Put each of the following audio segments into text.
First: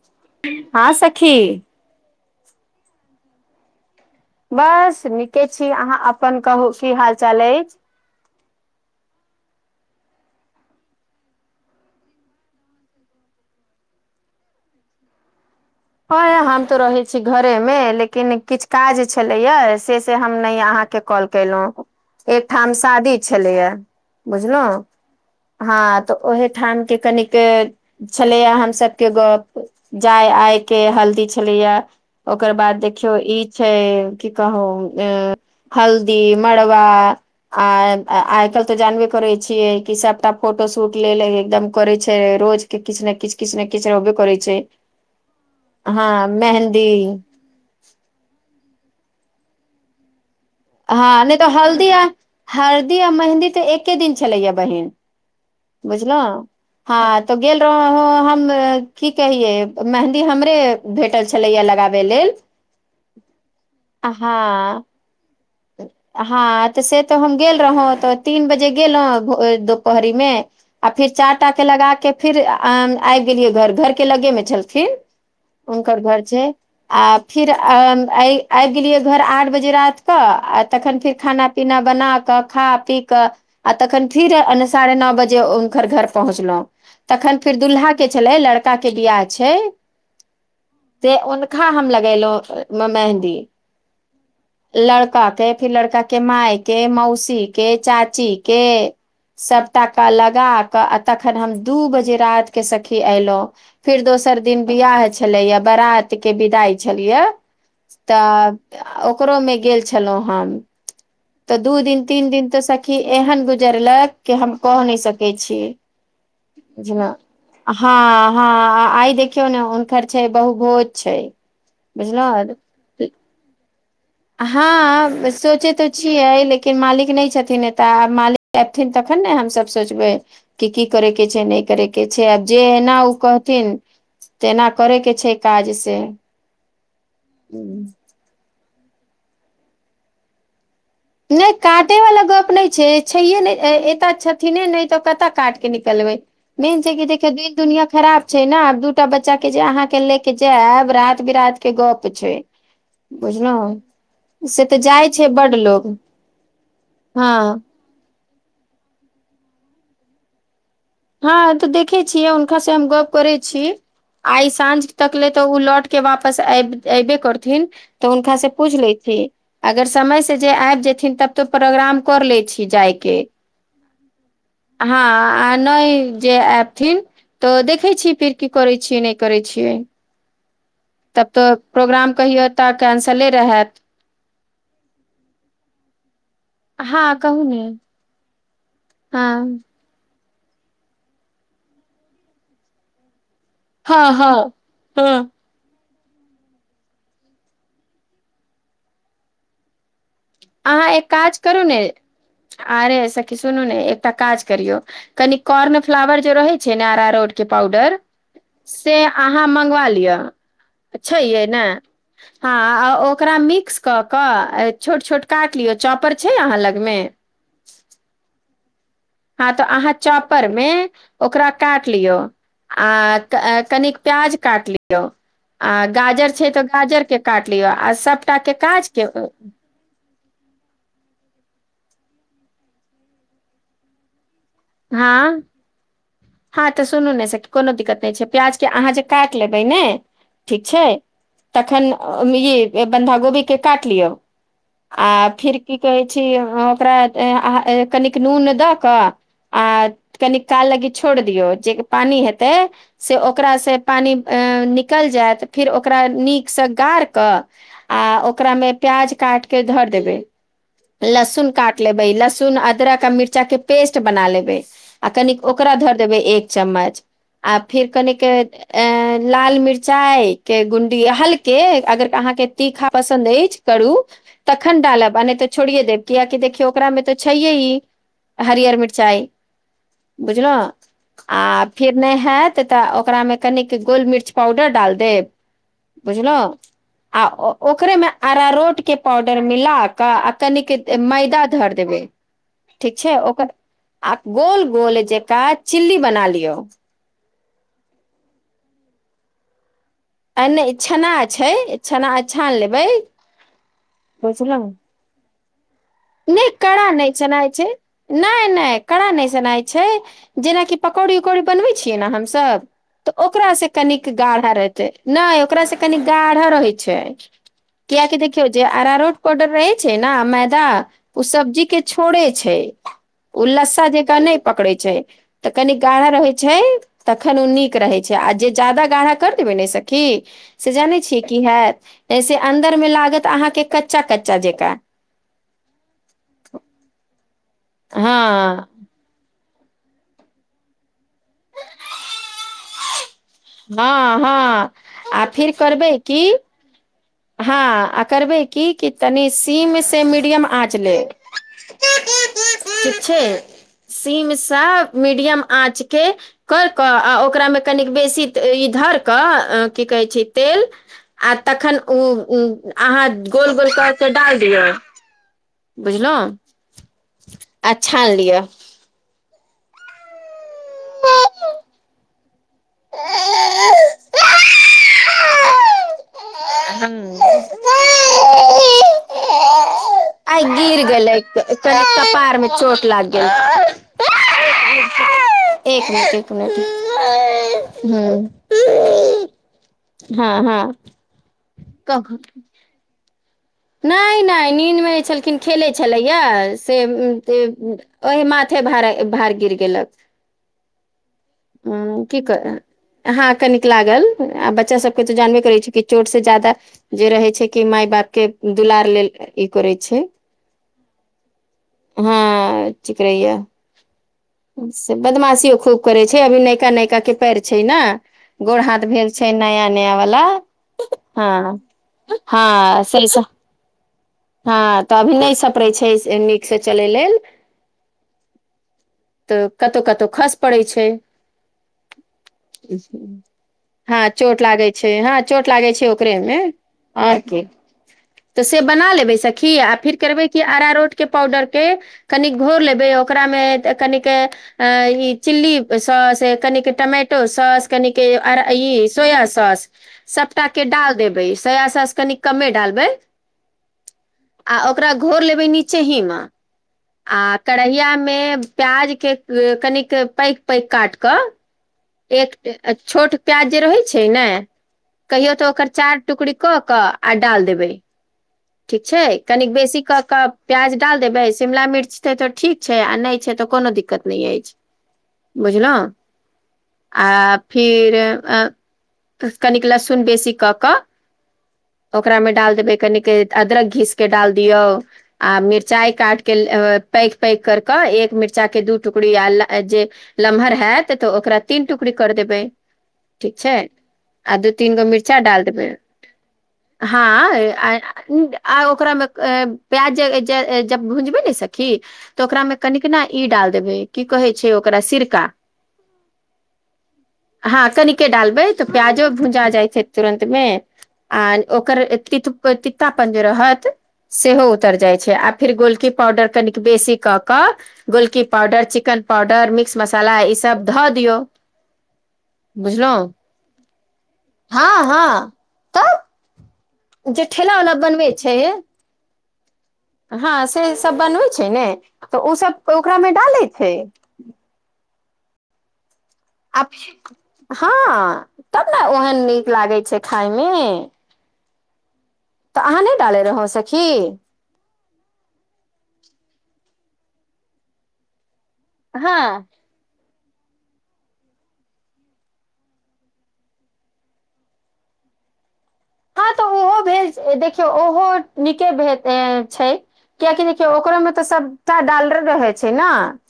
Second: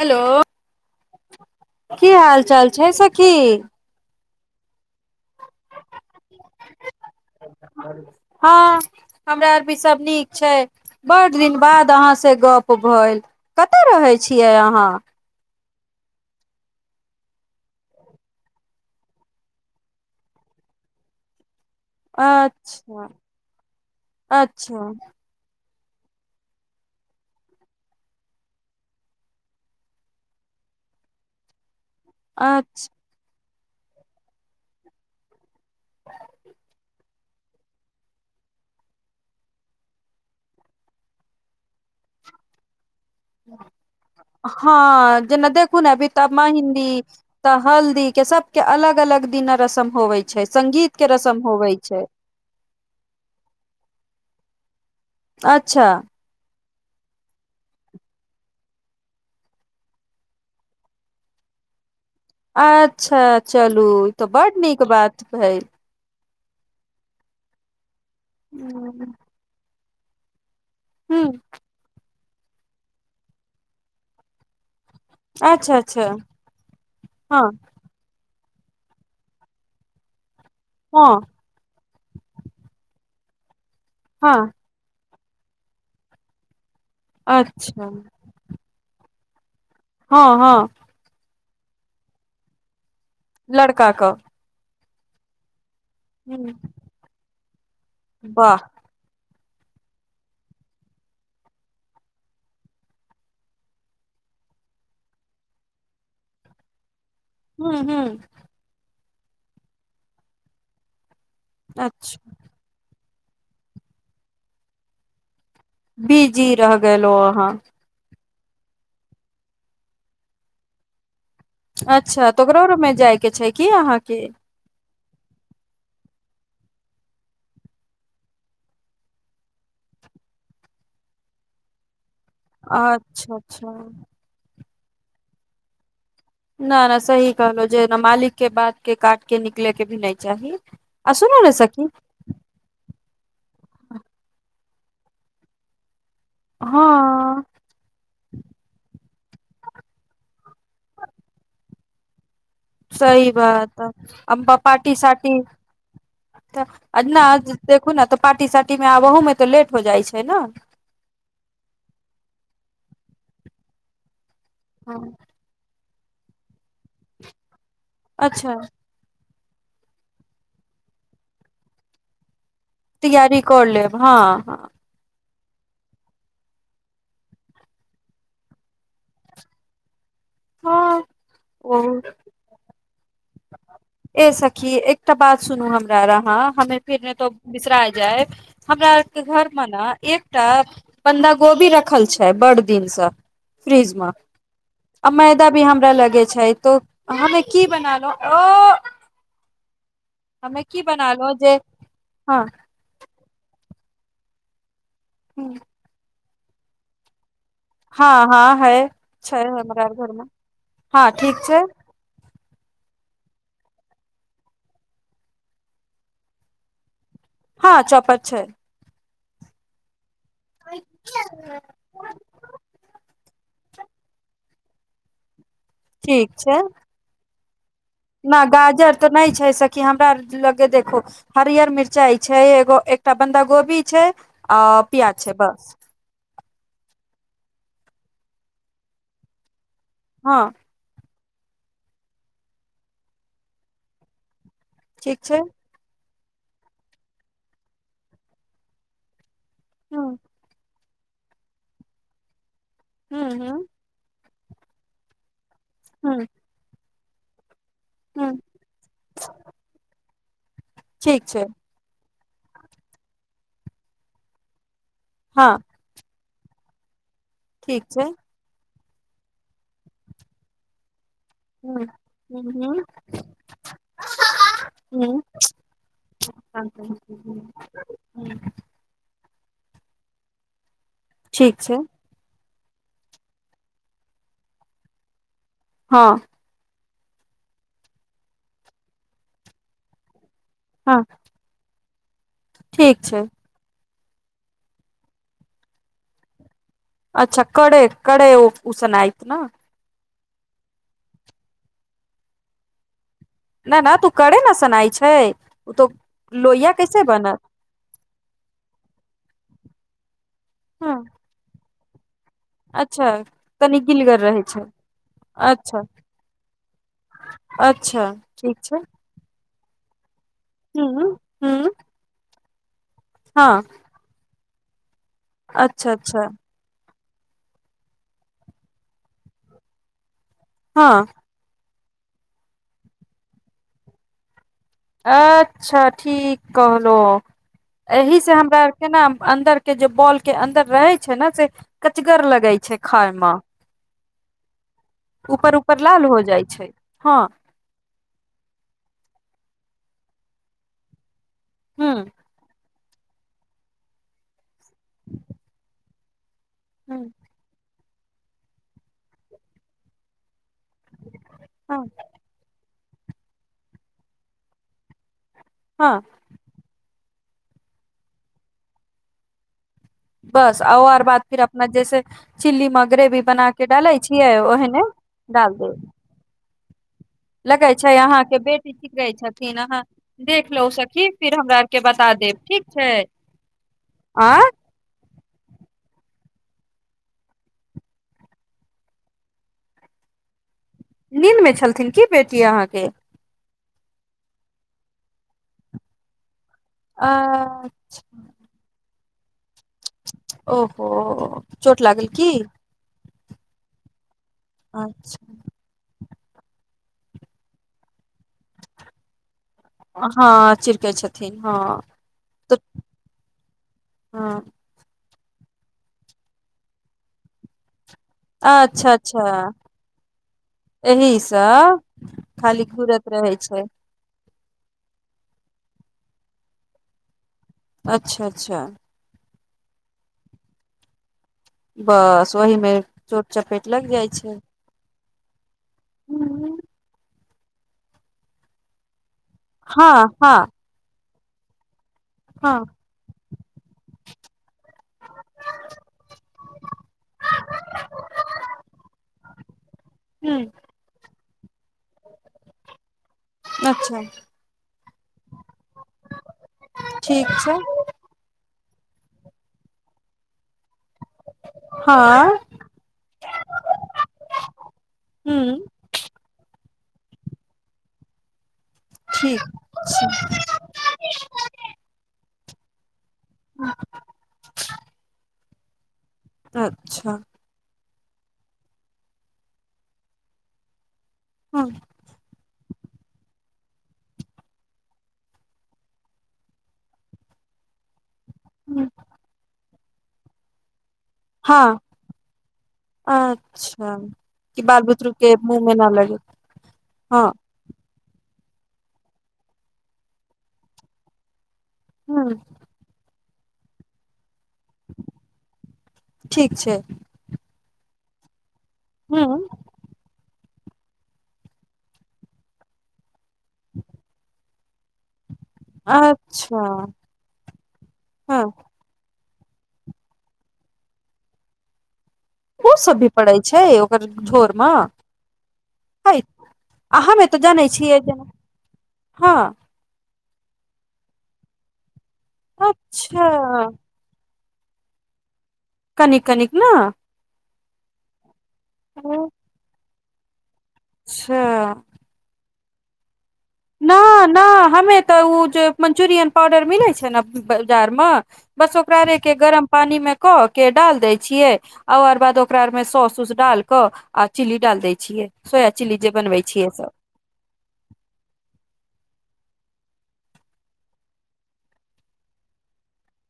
Hello हँ सखी। की हाल चाल छै। सखी। बस नीके छी अहाँ अपन। कहू की हाल चाल अछि। हँ हमरा आर भी सभ। नीक छै। बड दिन बाद अहाँसँ गप भेल कतय रहै छियै अहाँ। हँ हम तऽ रहै छी घोर में लेकिन किछु काज छलैया से से हम नहि अहाँके कॉल। केलहुँ एकठाम अच्छा शादी छलैया बुझलहुँ। अच्छा हँ तऽ ओहे ठाम के कनिक। छलेया हम सभ के गप जाय आइ। के हल्दी छलैया ओकर बाद अच्छा देखि। त ई छै। की कहू अ हल्दी, मड़वा। आ आइ काल्हि तऽ जानबे करै छियै कि सभटा। फोटो शूट लेल ल एकदम करैत छै। रोज। किछ ने किछ। किछ ने किछ रहबे करै छै हँ जेना देखू न हँ बिता मेहन्दी मेहंदी त हल्दी के सब के अलग अलग दिना रस्म होवे छै संगीत के हँ नै रस्म तऽ होवे हल्दी आ छै हरदी आ मेहन्दी तऽ एके दिन छलैया बहिन अच्छा बुझलहुँ हँ तो गेल रहों हम की कहिए मेहन्दी हमरे भेटल छलैए लगाबे लेल अच्छा चलू ई हँ तऽ बड नीक बात कहए हँ तऽ से तऽ हम गेल रहौ तऽ तीन बजे गेलौं भ द पहरी मे आ फिर ह चार टा के लगा के फिर आबि गेलियै घर घर के लगे मे छलखिन अच्छा हुनकर अच्छा घर छै आ हँ फिर आबि गेलियै घर आठ बजे रात - आ तखन फिर हँ खाना पीना बना क खा पी क आ तखन फिर हँ साढे न बजे उनकर घर पहुचलौ तखन फेर अच्छा दुल्हा के छलै लर ता के बिआह छै हँ हँ से हुनखा हम लगेलौं मेहन्दी लड़का कऽ लड़का के कि लड़का के ह माय के मौसी के चाची वाह के सबटाका लगा कऽ आ तखन हम दू बजे रातिके सखि अयलौं फेर दोसर दिन बियह छलैया बरात के विदाइ छलैया हूँ हूँ हँ ओकरो मे गेल छलउ हम त दू दिन अच्छा तीन दिन तऽ सखी एहन गुजरलक कि हम क नै सकै छीय बी जी रह गेलो अहाँ हँ हँ आइ देखियौ ने हुनकर छै बहुभोज छै अच्छा तऽ बुझलहु ओकरो रूम मे जाय के छै की अहाँके हँ सोचै त छियै लेकिन मालिक नै छथिन एतऽ आ मालिक अथिन तखन ने हमसब सोचबै कि की करैके छै नै करै के छै आ जेहना उ अच्छा अच्छा कहथिन तेना करय के छै काज से न न सही कहलौ जे मालिक के बात के काट के निकलेके भी नै चाही आ सुनू नै ने सखी काटै वाला गप नै छै छैये नै एतऽ छथिने नै तऽ कत काट के निकलबै मेन छै कि देखियौ हँ दिन दुनिया खराब छै न आब दूटा बच्चा के जे अहाँ के ले के जायब रात बिरात के गप छै सही बात बुझलहु अब से तऽ पाटी जाइ छै साटी बड लोग तऽ आ न हँ देखू न तऽ पार्टी सार्टीमे आब अहूमे तऽ लेट हो जाइत छै ने हँ तऽ देखे छियै हुनका से हम गप करै छी आइ साँझ हँ तक ले तऽ उ लौट के वापस एऐबे करथिन तऽ हुनका से अच्छा पूछ लैछी अगर समय से जे आबि जथिन तब त प्रोग्राम कर लै छी जायके तैयरी क लेब हँ हँ आ नै जे आऐबथिन तऽ देखे छीयै फिर की करै छीयै नै करै छियै हँ तब तऽ ओ प्रोग्राम कहियौ तऽ ऐंसले रहैत ए सखी एकटा बात सुनू हमरा आहाँ हमे हँ फिरने तो कहू ने बिसरा जाय हमरा आरके हँ घरमे ने एकटा बन्धा गोभी रखल छै बड़ दिन स फ्रीजमे हँ हँ हँ अमे- तभी हमरा लगे छै तो हमे की बनालहु ओ हमे की अहाँ एक बनालो काज जे करू ने हँ आरे सखी सुनू ने एकटा काज करियौ कनि कॉर्न फ्लावर जो रहै छै ने आरारोट के पाउडर हँ हँ है से छै अहाँ हमरा मंगवा आर लिअ घरमे हँ छै ठीक ये ने हाँ ओकरा मिक्स कऽ कऽ छोट छोट काट लियौ चॉपर छै अहाँ लगमे हाँ चौपर छै हाँ तऽ अहाँ चॉपरमे ओकरा काट लियो आ कनि प्याज काट लियो आ गाजर छै तऽ गाजर के काट लिअ आ सभटा ना के काज गाजर के तऽ नहि छै सखी कि हमरा लगे देखु हरियर मिरचाई छै एगो एकटा बन्धा गोभी छै अ प्याज छै बस हाँ तऽ सुनू ने कोनो दिक्कत नहि छै प्याजके अहाँ जे काटि लेबै ने हाँ ठीक छै तखन ई बन्धा गोभीके काट लिअ ठीक आ छै फेर की कहैत छी ओकरा कनिक नून दऽ कऽ आ ह कनि काल लागी छोड़ दियऔ जे पानी हेतै से ह ह ओकरा से पानि ऐं-निकल जायत फिर ओकरा ह नीकसँ गड़ कऽ आ ह ओकरामे प्याज काटके धरि देब ठीक छै लसुन काट लेबै लहसुन अदरक आ मिर्चाके पेस्ट बना लेबै आ कनी हँ ओकरा धर देबै एक चम्मच आ ठीक फिर छै कनिक ऐं-लाल मिर्चाई के गुंडी हल्क के ह अगर अहाँके ह तीखा पसन्द अछि करू तखन डालब आ नहि तऽ छोड़िये देब कियकि ह देखियौ ओकरामे तऽ छैहे ही हरिियर मिरचाइ बुझलों आ ठीक छै फिेर नहि हाएत तऽ ओकरा मे कनिक गोल मिर्च पाउडर डाल देब हँ बुझलहूँ आ ओकरेमे आरारोट के पाउडर मिला कऽ आ कनिक हँ मैदा धरि देबै ठीक छै ओकर आ गोल गोल जेका चिल्ली बना लियो अच्छा कड़ कड़ उशनाएत न आ नहि इ छना छै छना-छान लेबै न नहि तू करे न बुझलहुँ। सुनाय छै ओ तो नहि लोहिया कड़ा कैसे नहि बनत छनाय छै नहि नहि कड़ा नहि सुनाइ छै जेनाकि ह पकौड़ी उकौड़ी बनबै छियै ने हमसभ अच्छा तऽ ओकरास से तनी कनिक गिलगर रहै गाढ़ा छै रहतै नहि ओकरास से अच्छा कनि गाढ़ा रहै छै अच्छा कियाक देखियौ ठीक जे छै आरारोट कोर्डर रहे छै ने मैदा हूँ ओ सब्जी हूँ के छोड़े छै ओ हँ लस्सा जकाँ नहि पकड़े छै तऽ कनि अच्छा गाढ़ा अच्छा रहै छै तखन ओ नीक रहै छै आ जे ज्यादा गाढ़ा कर देबै ने सखी से जानै हँ छियै की हाएत से अन्दर मे लागत अहाँके कच्चा कच्चा जकाँ अच्छा ठीक कहलहूँ एहि से हमरा हँ केना अन्दर के जे बॉल के अन्दर रहे छै ने से कचगर लगै छै खाय ममें हँ हँ आ फिर ऊपर उऊपर। करबै लाल हो की जाइ छै। हँ हँ आ करबै की कि तनि सीम से मीडियम आँच लेब। हूँ ठीक छै। सीमसँ मीडियम। आँच के कर क हूँ आ ओकरामे। कनि बेसि डार कऽ कि कहय छै टेल तखन हँ ऊ ऊ। अहाँ गोल गोल डाल दिय हँ बुझलहुँ। और छण लिअ। बस आ आर बाद फिर अपना जैसे। चिली मगरे भी बना के डाले छियै ओहने। दस देब। हू। लगै छै। अहाँके। बेटी कै छथिन। अहाँ आइ देख लौ गिर सखी गेलै फिर हमरा आरके तरक बता पार देब मे ठीक चोट छै लाग गेल। आँय एक नट ह। हँ हँ। नीद में छलथिन। की बेटी अहाँके। ने ने नीन्दमे छलखिन खेलैछलैया। से ते ओहि अच्छा माय। भ भर गिर गेलक। ओहो चोट हूँ लागल की कि। कर हँ कनिक लागल आ बच्चा सभ के तऽ जानबे अच्छा करैत छी कि। चोट से ज्यादा जे रहे छै। कि माय बाप के दुलार लेल ई करै छै। हँ चिड़कै छथिन हँ अहाँ चीकरैया। हाँ। से बदमाशियो खूब करै छैय अभी नयका नयका के पैर छै न। गोर हाथ अच्छा भेल अच्छा छैय। नया नया वला। एहि हाँ सब खाली हाँ सही घूरत स। रहै छै हँ तऽ अभी नेय सपरै छै। से नीकसे चलेय लेल। अच्छा अच्छा। तऽ कतो कतो खस। पड़ै छैय। बस ओहि। में चोट चपेट लग जाय हँ छैय। चोट लागै छै। हाँ चोट लागै छै। ओकरेमें ओर की। तऽ से बना लेबै सखी आ फिर करबै कि हँ आरारोट। के पाउडर। के कनिक हँ घोर लेबै ओकरामे त त तनिक। अ ई चिल्ली सॉस कनिक टमाटो सॉस कनिके। अरा ई सोया सॉस। ह सभटा के डाल देबै सोया सॉस कनि कमे डालबै। अच्छा। आ ओकरा घोर लेबै। नीचे हीम आ ठीक छै करेहिया। में प्याज। के कनिक। पैग पैग काट कऽ हँ एक छोट प्याज। जे रहै छै। ने कहियो तऽ ह ओकर चार। टुकड़ी। कऽ के अ डाल देबै। ठीक छैय। ठीक कनीक बेसी क छै क प्याज डाल देबे शिमला मिर्च ते तो ठीक छै। आ ने छै। तऽ कोनो दिक्कत नेय ऐछ बुझलहो आ। अच्छा फिर ओर कनिक। लहसुन बेसी कऽ कऽ हांँ। ओकरा मे डाल देबै कनिक अदरक घीस। के डाल दियो। आ मिर्चाए। काट के अ पैग पैग कर क एक मिर्च। कुच्चा के दू टुकड़ी आल आजे लमहर। हेयत तऽ ओकरा तीन हँ टुकड़ी कर देबै। ठीक छैय अच्छा [inaudible] आ दू कि तीन बाल गो बुतरू मिर्चा के डाल मुँह देबै मे न लगे हाँ हँ आय आ ओकरामे क प्याज [unintelligible] जब भुजबै न सखी तऽ ह ओकरा में कनिक ना ई डाल देबै की कहै छै ओकरा सिरका ठीक छैय हाँ कनि केँ डालबै तऽ प्याजो ह भुजा जाय छै तुरन्त में [inaudible] आ ओकर तित तितापन जे रहत सेहो उतर जाइ छै आ फिर गोलकी पाउडर कनिक अच्छा बेसी कऽ क गोलकी हँ पाउडर चिकन पाउडर मिक्स मसाला ईसब धऽ दियौ ओ बुझलहुँ सब भी पड़ै छै ओकर झोर म हँ हँ तब [inaudible] हेय हमें जे तऽ ठेला जानै वाला छियै बनबै जे [inaudible] हँ हाँ से सब बनबै छैय ने तऽ उ सब ओकरामे अच्छा डालै छै कनी कनी आ फे हाँ तब न ओहन नीक लागे छै खाय में अच्छा तऽ अहाँ नै डालै रहौं सखी न न हमे तऽ उ जे मंचुरियन पाउडर मिले छै न बाजार म बस ओकरे हँ केँ गरम पानी में कऽ केँ डाल देय छियै आ ओर बाद ओकरा आर में सॉस उस डाल क आ चिली डाल दै छियै सोया चिली जे हँ बनबै तऽ छियै ओहो सब। देखियौ उहो नीके भेद ऐं छैय किया कि देखियों ओकरा में तऽ सबटा डालल रहे छै न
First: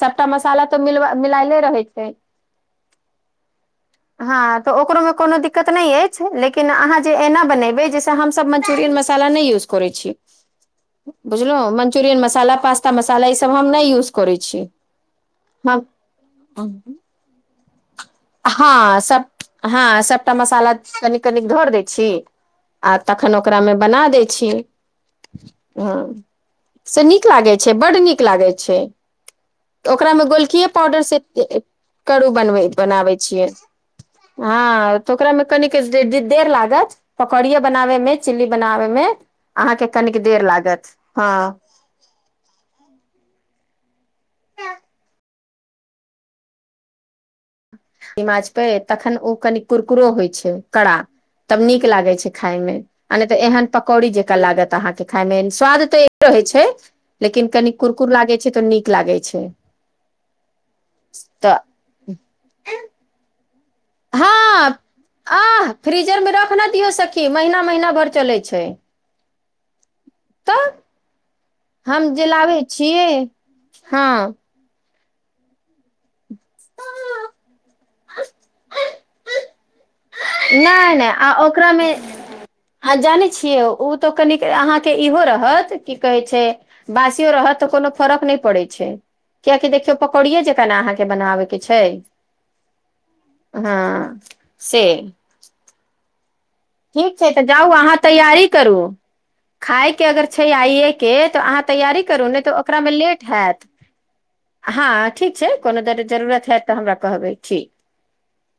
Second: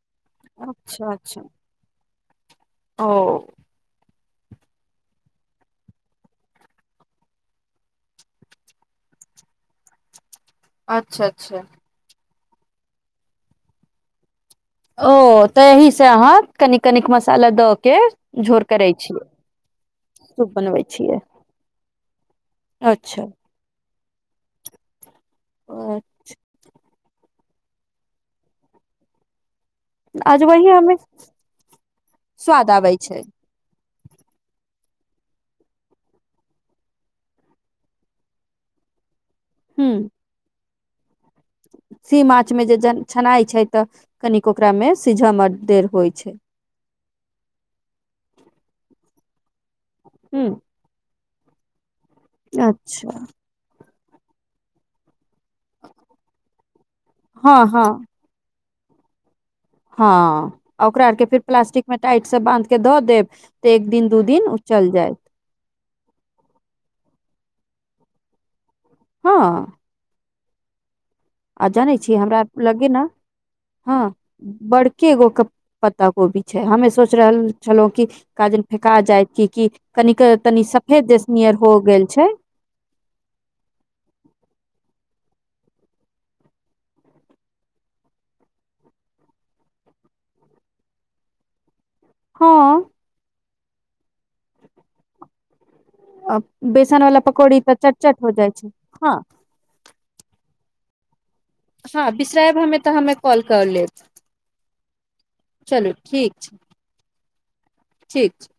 सबटा मसाला तऽ अच्छा मिलबा अच्छा मिलायले रहै छै। ओ हँ तऽ ओकरोमे कोनो दिक्कत नै ऐछ लेकिन अहाँ जे एना बनेबै जाहिसँ हम। सब मंचुररियन मसाला नै यूज करे छी [unintelligible] अच्छा बुझलहुँ मंचुरियन मसाला पास्ता मसाला ईसभ हम नै यूज करै छी। ओ हम तएहि सँ अहाँ कनिक कनिक मसाला दऽ केँ हँ सभ हँ सभटा सूप मसाला बनबै छियै कनिक कनिक घोर दै छी। आ अच्छा तखन ओकरामे बना दै छी [inaudible] हँ। से नीक लागै छै बड नीक लागैत छै। त ओकरा में आज गोलकीए वही हमे पाउडर से [unintelligible] करू बनबे। स्वाद आबै छै यै [inaudible] हँ तऽ ओकरा मे कनि दे देर लागत पकौड़िये बनाबे में चिली बनाबे में अहाँकेँ हूँ कनिक देर लागत हँ सेम आँच मे जे छनाइ छै तऽ कनिक ओकरा में सिझ में देर होइ छै इ माच पे तखन ओ कनि कुरकुरो होइ हूँ छै कड़ा तब नीक लागे छै। खायमे आ अच्छा नै तऽ एहन पकौड़ी जेका लागत अहाँकेँ खाय में स्वाद तऽ रहै छै। लेकिन हँ कनि हँ कुरकुर लागै छै तऽ नीक लागै छै। हँ ओकरा आर केँ फिर तऽ प्लास्टिक में टाइट से बांध केँ दऽ देब। ते एक दिन दू दिन उऽ हँ चल जाइत आह फ्रीजर म रख न दियौ सखी महीना महीना भर चलै छै। हँ तऽ आ जानै हम छियै जे हमरा लाबै लगे ना छियै [inaudible] हँ बड़केगो। पता कोभी छै हमे सोच रहल छलै कि काजन फेका जाइत कऽ कि। कनीक तनी नहि सफेद देशनिय हो गेल छै। हँ जानै छियै ओ तऽ कनि अहाँकेँ इहो रहत की कहै छै। बासियो रहत त कोनो फरक नहि पड़ैत छै। कियाकि देखियौ पकौड़िये जे केना अहाँकेँ बनाबे के छै। ह ह से अ बेसन ठीक वाला छै पकौड़ी जाउ तऽ चट अहाँ चट हो तैयारी जाइ छै करू ह खायके अगर छै आइए के तऽ अहाँ तैयारी हँ करू नहि बिसरायब तऽ हमे ओकरामे हमे लेट कॉल कर हयत। लेब ह ठीक छै कोनो चलू दर जरूुरत हयत तऽ हमरा कहबै ठीक। ठीक छै।